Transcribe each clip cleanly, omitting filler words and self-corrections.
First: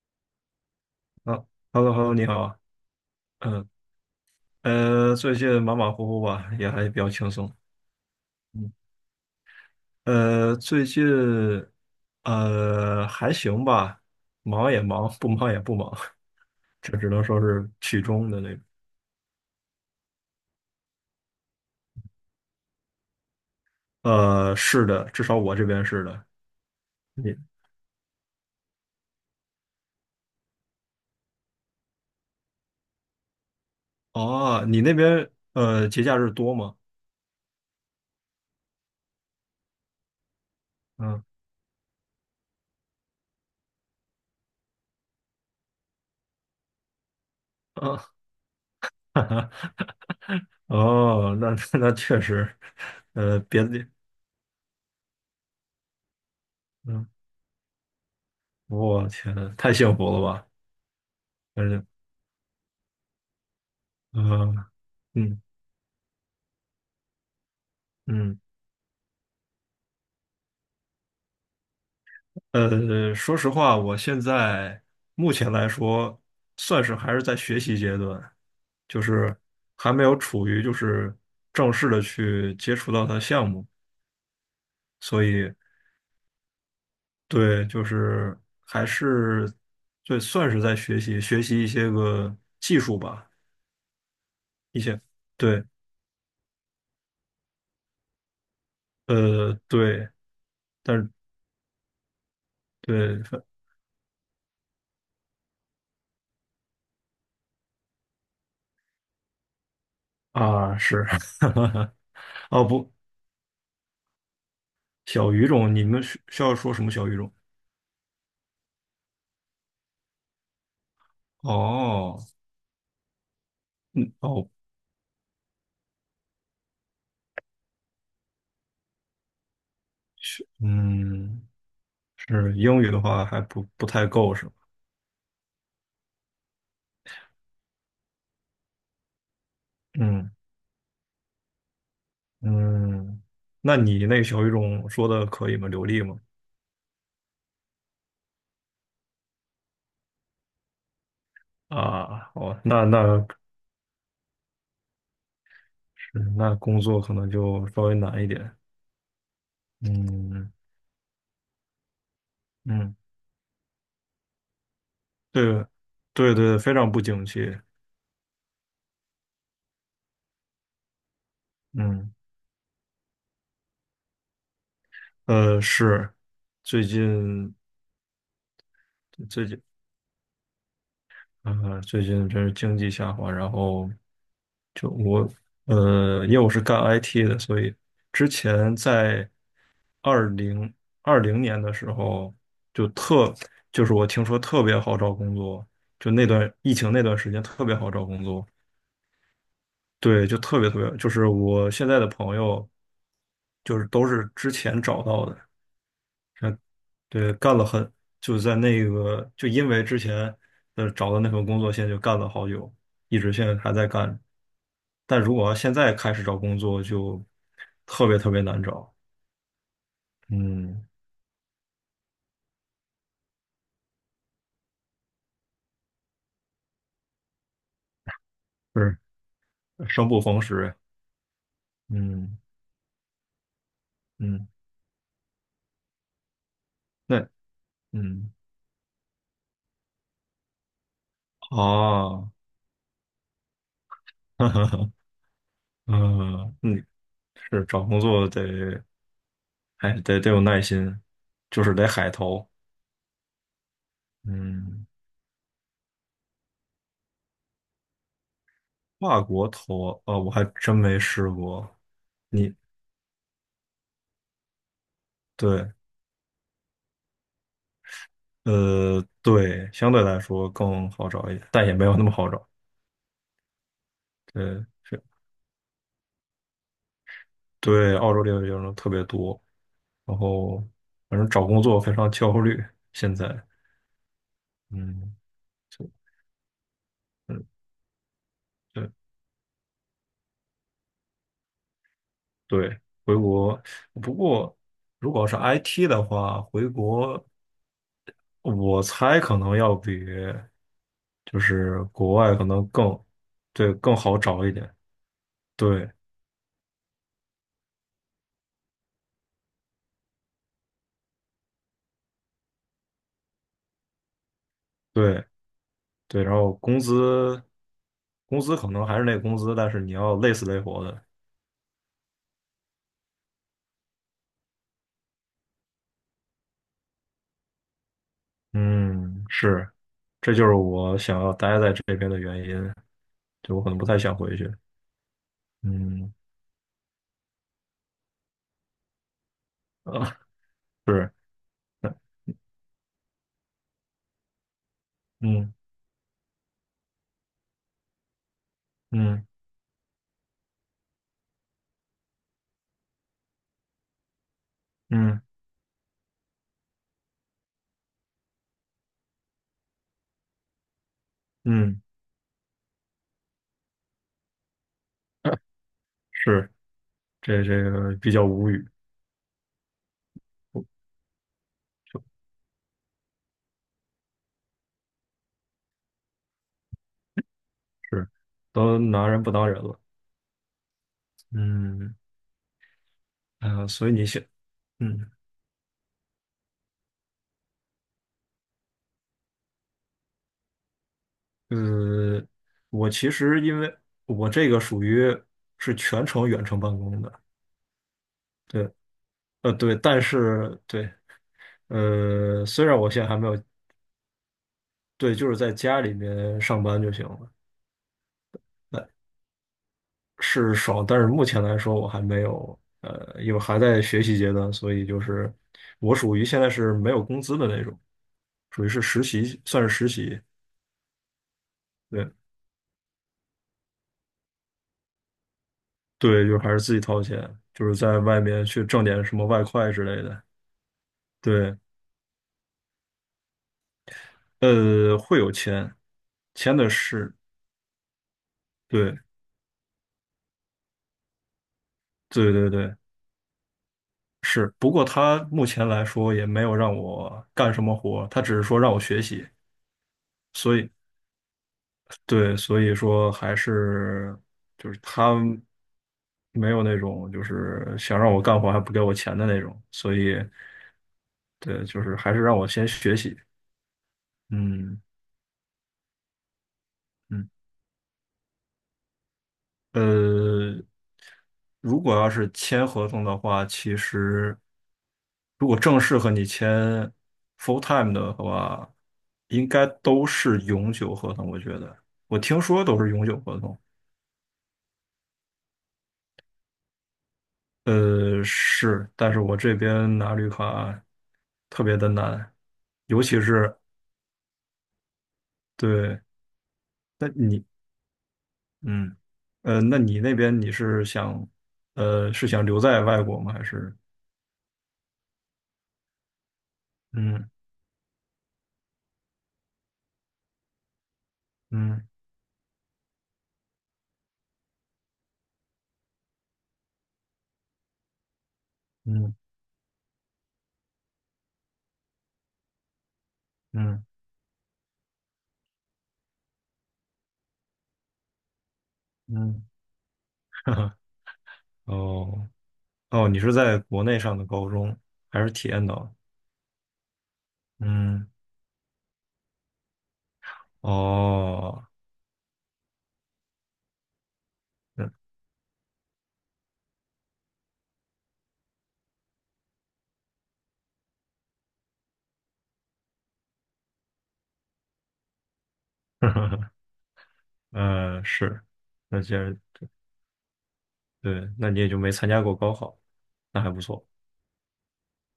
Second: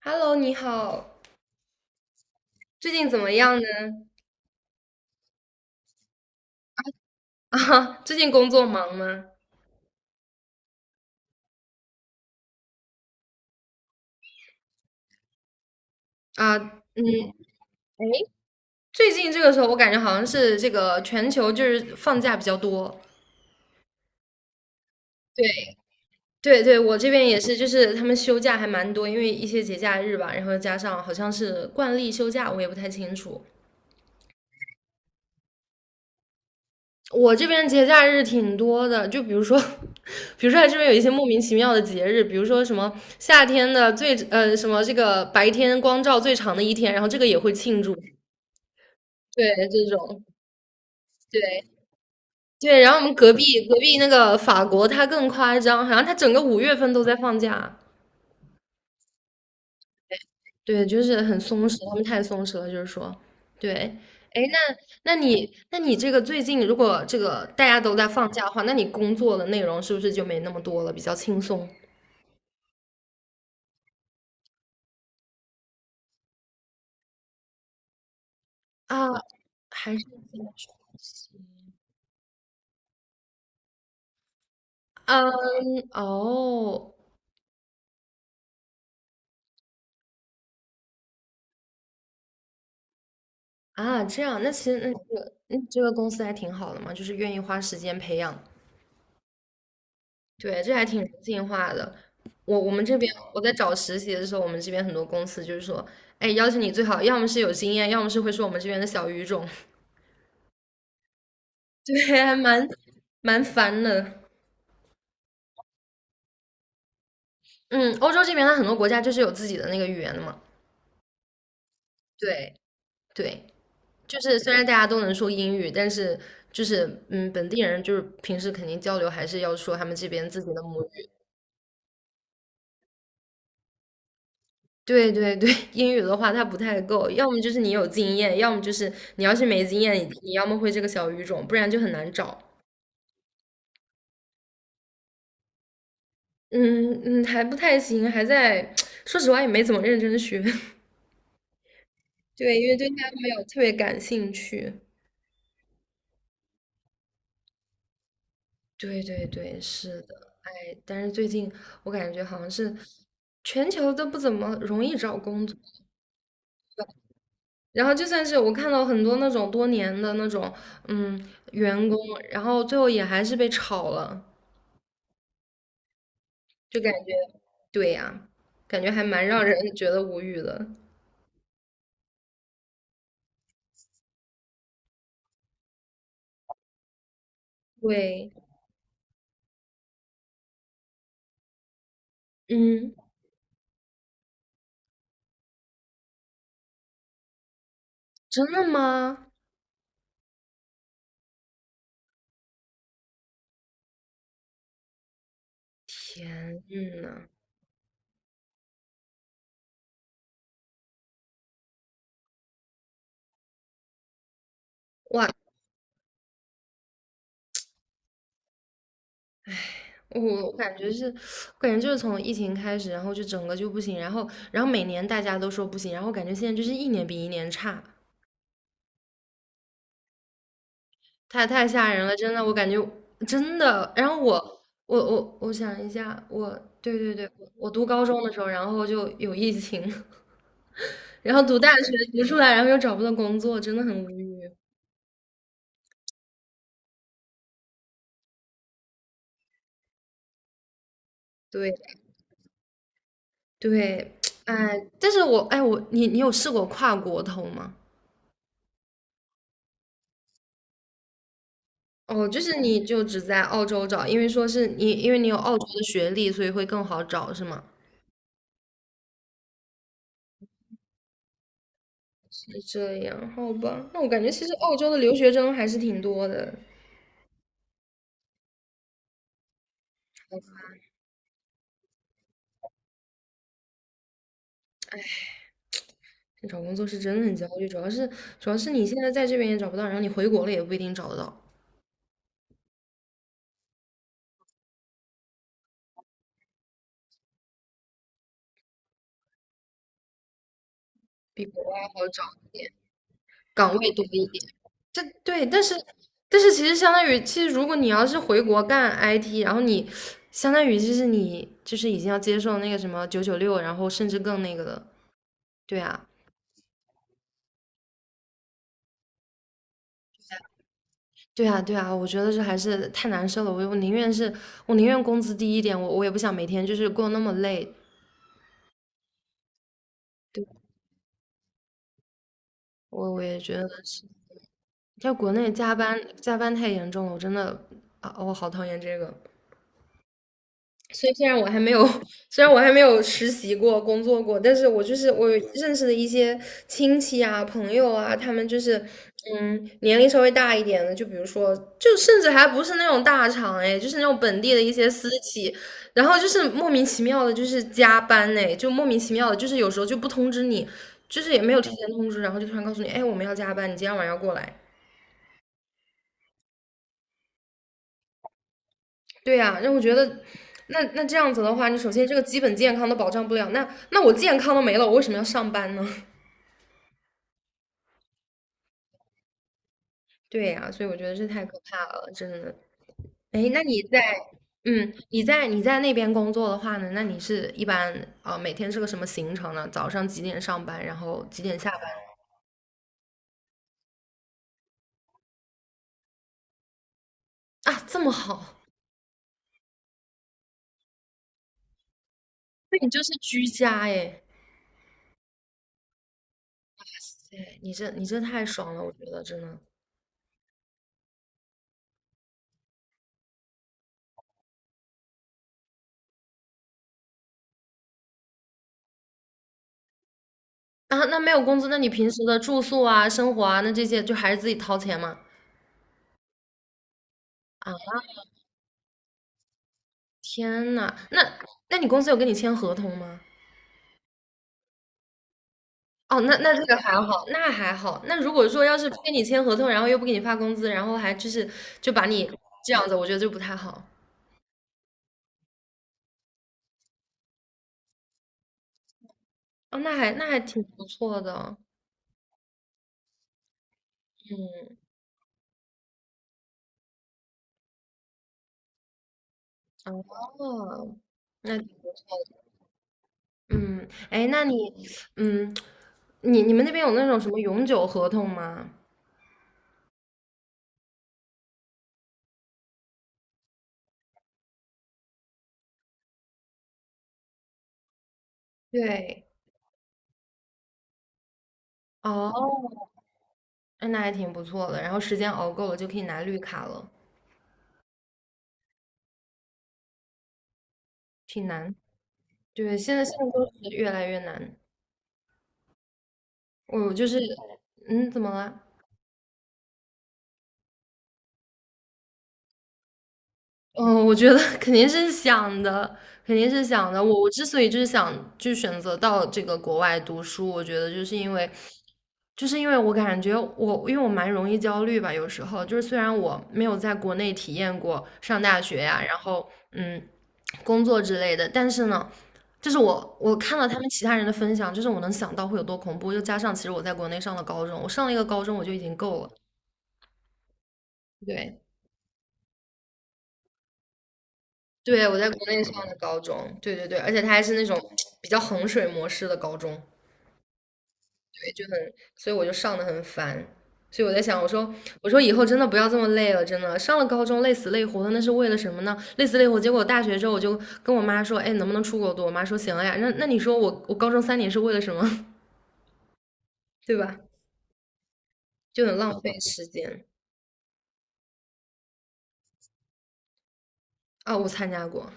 Hello，你好，好。Hello，Hello，你好。最近怎么样啊。呢？嗯，最近马马虎虎吧，也还比较轻 松。啊，最近工作嗯。忙吗？最近还行吧，忙也忙，不忙也不忙。啊，这嗯。只能说是其哎，中的那种。最近这个时候我感觉好像是这个全球就是放假比较多。是的，至少对我这边是的。对对，我这边你也是，就是他们休假还蛮多，因为一些节假日吧，然后加上好像是惯例休假，我也不太清楚。哦，你那边节假日多吗？我这边节假日挺多的，就比如说，比如说它这边有一些嗯。莫名其妙的节日，比如说什么夏天的最呃什么这个白天光照最长的一天，然后这个也会庆祝。啊。对，这种，哦，对那确实。对。然后我们隔呃，壁别的隔地，壁那个法国，他更夸张，好像他整个5月份都嗯。在放假。我天，太幸福了吧。对，就是很松反弛，正。他们太松弛了，就是说，对。哎，嗯。那那嗯你那你这个最近如果这个大家都在放嗯。假的话，那你工作的内容是不是就没那么多了，比较轻松说实话，我现在目前来说，算是还是在学习阶段。就啊？是还还没是？有处于就是正式的去接触到它的项目，所以。嗯。哦。对，就是还是。对，算是在学习学习一些个技术吧。啊，这样，那其实一那你些这个对。你这个公司还挺好的嘛，就是愿意花时间培养。对。对，这还但挺是人性化的。我们这边对。我在找实习的时候，我们这边很多公司就是说，哎，要求你最好要么是有经验，要么是会说我们这边的小语种。啊。是。对，还 哦蛮不。蛮烦的。小语种，你们需要说什么小语种？嗯，欧洲这边它很多国家就是有自己的那个语言的嘛。哦。对对，嗯。就是哦。虽然大家都能说英语，但是就是本地人就是平时肯定交流还是要说他们这边自是。己的母语。嗯。是英语的话还不太够是吧？对对对，英语的话它不太够，要么就是你有经验，要么就是你要是没经验，你嗯你要么会这个小语种，不然就很难找。嗯。那你那个小语种说的可以吗？流利吗？嗯嗯，还不太行，还在，说实话也没怎么认真学。啊。对，哦。因为那对它那没有特别感兴趣。是。那工作可能就稍微难一点。对对对，是的。嗯哎，但是最近我感觉好像是嗯。全球都不怎么容易找工作，对对对，非常不景气。然后就算是我看到很多那种多年的那种嗯员工，嗯。然后最后也还是被炒了。是。就最感觉近对呀，感觉还蛮让最近人觉得无语的。啊、最近真是经济下滑，然后。就我，因为我是干 IT 的，所以之对，前在2020年的时候，就嗯，特，就是我听说特别好找工作，就那段疫情那段时间特别好找工作。真的吗？对，就特别特别，就是我现在的朋友就是都是之前找到的。天呐，对，干了很，就在那个，就因为之前的找的那份工作，现在就干了好久，一直现在还在干。但哇！如果要现在开始找工作，就特别特别难找。我我感嗯。觉是，我感觉就是从疫情开始，然后就整个就不行，然后每年大家都说不行，然后感觉现在就是一年比一年差，不是。生不逢时。太吓人了，真嗯的，我感觉真的。然后嗯。我想一下，我对对那。对，我读高中嗯。的时候，然后就有疫情，然后读大学读啊。出来，然后又找不到工作，真的很无 哈语。哈哈。嗯。嗯。是找工作得，还得有耐心，就对是得海投。对，哎，嗯。但是我哎我你你有试过跨国投吗？跨国投啊，我还真没试过。哦，就你是你就只在澳洲找，因为说是你因为你有澳洲对。的学历，所以会更好找是吗？对，相对来说更好找一点，但也没有那么好找。是这样，好吧，那我感觉其实对。澳洲的是。留学生还是挺多的。对，澳洲留学生特别多，然后反正找工作非常焦虑。现在。嗯。就找工作是真的很焦嗯。虑，主要是你对现在在这边也找不到，然后你回国了也不一定找得到，对，回国。不过，如果是 IT 的话，回国我猜可能要比就比国外是好国找，外可能更。对，岗位更多好一找点。一点。这对，但是对但是其实相当于，其实如果你要是回国干 IT，然后你相当于就是你就是已经要接受那个什么996，然后甚至更那个了。对，对啊，对，然后工资可能还是那个工资，但是你要累死累活的。对啊，对啊，我觉得这还是太难受了。我宁愿工资低一点，我也不想每天就是过那么累。嗯。是。这对，就是我想要待在这边的原因，我也觉就我得可能不太是，想回去。在国内加班嗯。加班太严重了，我真的啊，我好讨厌这个。啊。所是。以虽然我还没有，虽然我还没有实习过、工作过，但是我就是我有嗯认识的一些亲戚啊、朋友啊，他们就是，嗯嗯，年龄稍微大一点的，就比如说，就甚至还不是那种大厂哎，就是那种本地的一些私嗯企，然后就是莫名其妙的，就是加班哎，就莫名其妙的，就是有时候就不通知你，就是也没有提嗯。前通知，然后就突然告诉你，哎，我们要加班，你今天晚上要过来，是。这个比较无语，对呀，让我觉得，那这样子的话，你首就先这个基本健康都保障不了，那我健康都没了，我为什么要上班呢？是都拿人不当人了。对呀，所以我觉得这太可怕嗯。了，真的。哎，那啊，你所以你在，想。嗯，嗯。你在那边工作的话呢，那你是一般啊，每天是个什么行程呢？早上几点上班，然后几点下班？呃，我其实因为我这个属于是全程远程办公的。啊，这么好，对。对。但是对。虽然那你我就现在是还没有。居家哎，对，就是在家里面上班就行了。对，你这太爽了，那我觉得真的。是爽，但是目前来说我还没有，因为还在学习阶段，所以就是我属于现在是没有工资的那种，属于是实习，算是实习。啊，那没有工资，那你平对。时的住宿啊、生活啊，那这些就还是自己掏钱吗？对，就还是自己掏钱，就是啊。在外面去挣点什么外快之类的。天呐，那对。那你公司有跟你签合同吗？会有签。哦，那签这的个还是，好，那还好。那如果说要是不跟你签合同，然后又不给你发工资，然后还就是就把你对对对这对。样子，我觉得就不太好。是，不过他目前来说也没有让我干什么活，他只是说让我学习，哦，那还所挺以不错的哦，对，所以说还是就嗯，是他没有那种就是想让我干活还不给我钱的那种，所以哦，那对，挺就不是还是让错我先学习。的，嗯，哎，那你，嗯嗯，你们那边有那种什嗯。么永久合同吗？呃，如果要是签合同的话，其实如果正式和你签 full time 的话，对，应该都是永久合同。我觉得，我听说都哦，是永久合同。那还挺不错的。然后时间熬够了就可以拿绿卡了，是。但是我这边拿绿卡挺特难。别的难，对，现尤在现其在都是。是越来越难。对，我就那是，你。嗯，怎么了？嗯。那你那边你是想，是想留在外国吗？还是。嗯，我觉得 肯定是想的，肯定是想的。我嗯我之所以就是想就选择到这个国外读书，我觉得就是因为，嗯就是因为我感觉我，因为我蛮容易焦虑吧，有时候就是虽然我没有在国内体验过上大学呀，嗯然后嗯，工作之类的，但是呢，就是我看到他嗯们其他人的分享，就是我能想到会有多恐怖，又加上其实我在国内上了高中，我上了一个高中我就已经够了，嗯。对。哦。哦，你是在国内上的高中。对，我还在是国体内验上到。的高中，对对对，而且他还是那种嗯。比较衡水模式的高中，就哦。很，所以我就上的很烦，所以我在想，我说嗯。我说以后真的不要这么累了，真的上了高中累死累活的，那是为了什么呢？累死累活，结果大学之后我就跟我妈说，哎，能不能出国读？我妈说行了呀，那你说我高中3年是为了什么？对吧？是。就很那既浪然。费时间。对，那你也就没参加过高考，那还不错。啊，我参加过，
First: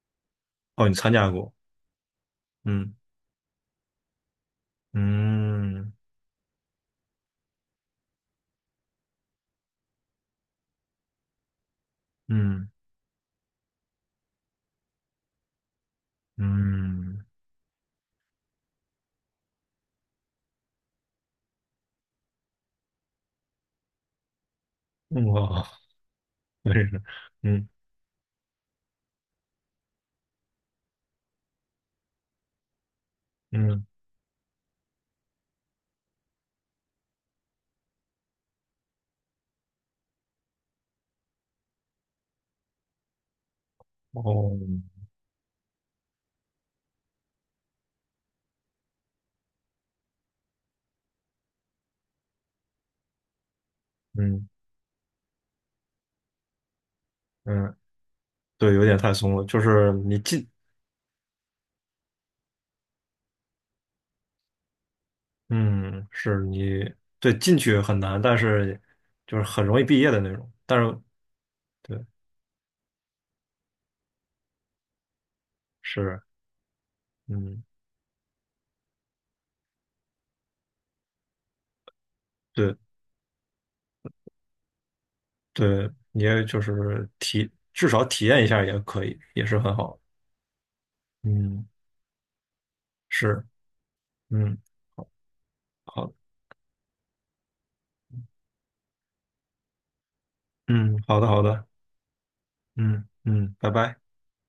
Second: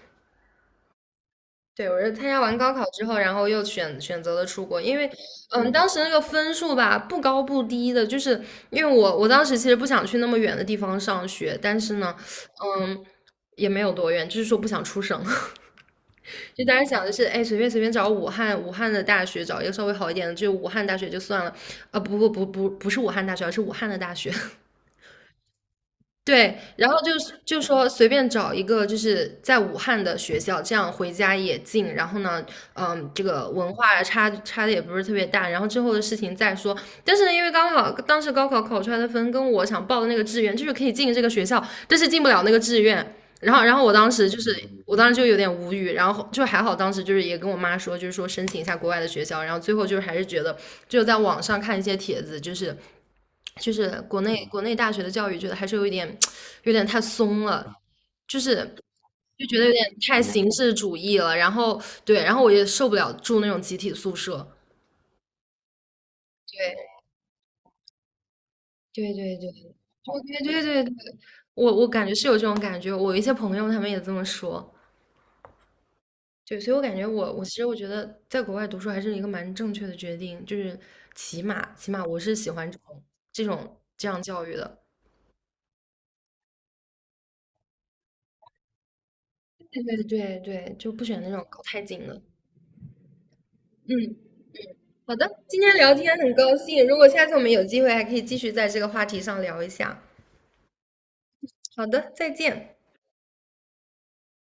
哦，你参加过。对，我是参加完高考嗯之后，然后又选择了出国，因为，嗯，当嗯时那个分数吧，不高不低的，就是因为我当时其实不想去那么远的地方上学，但是呢，嗯嗯，也没有多远，就是说不想出省，就当时想的是，嗯。哎，随便找武汉的大学，找一个稍微好一点的，就武汉大学就算了，啊、不不不不不是武汉大学，而是武汉的大学，嗯。哇。对，真然后是。就是就嗯说随便找一个就是在武汉的学校，这样回家也近。然后呢，嗯，这个文嗯。化差的也不是特别大。然后之后的事情再说。但是呢，因为刚好当时高考考出来的分跟我想报的那个志愿就是可以进这个学校，但是进不了那个志愿。然后我当时就是，哦。我当时就有点无语。然后就还好，当时就是也跟我妈说，就是说申请一下国外的学校。然后最后就是还是觉得，就在网上看一些帖子，就是。就是国内嗯国内大学的教育，觉得还是有点太松了，嗯。就是对，有点太松了，就觉就得有是点你太进。形式主义了。然后对，然后我也受不了住那种集体宿舍。嗯。是。对，进去很难，但是对对就是对很对，容易毕业我的那对种。对但对对，是我对。感觉是有这种感觉，我一些朋友他们也这么说。是。对，所以我感觉我其嗯。实我觉得在国外读书还是一个蛮正确的决定，就是起码我是喜欢对这种这样教育的。对，你也就是至少体验一下也可以，也是很对好。对对对，就不选那种搞嗯。太紧的。是。嗯。嗯。好的，今天聊好。天很高兴，如果下次我们有机会，还可以继续在这个话题上聊一下。嗯。好的好的。好的，再见。嗯嗯。拜拜。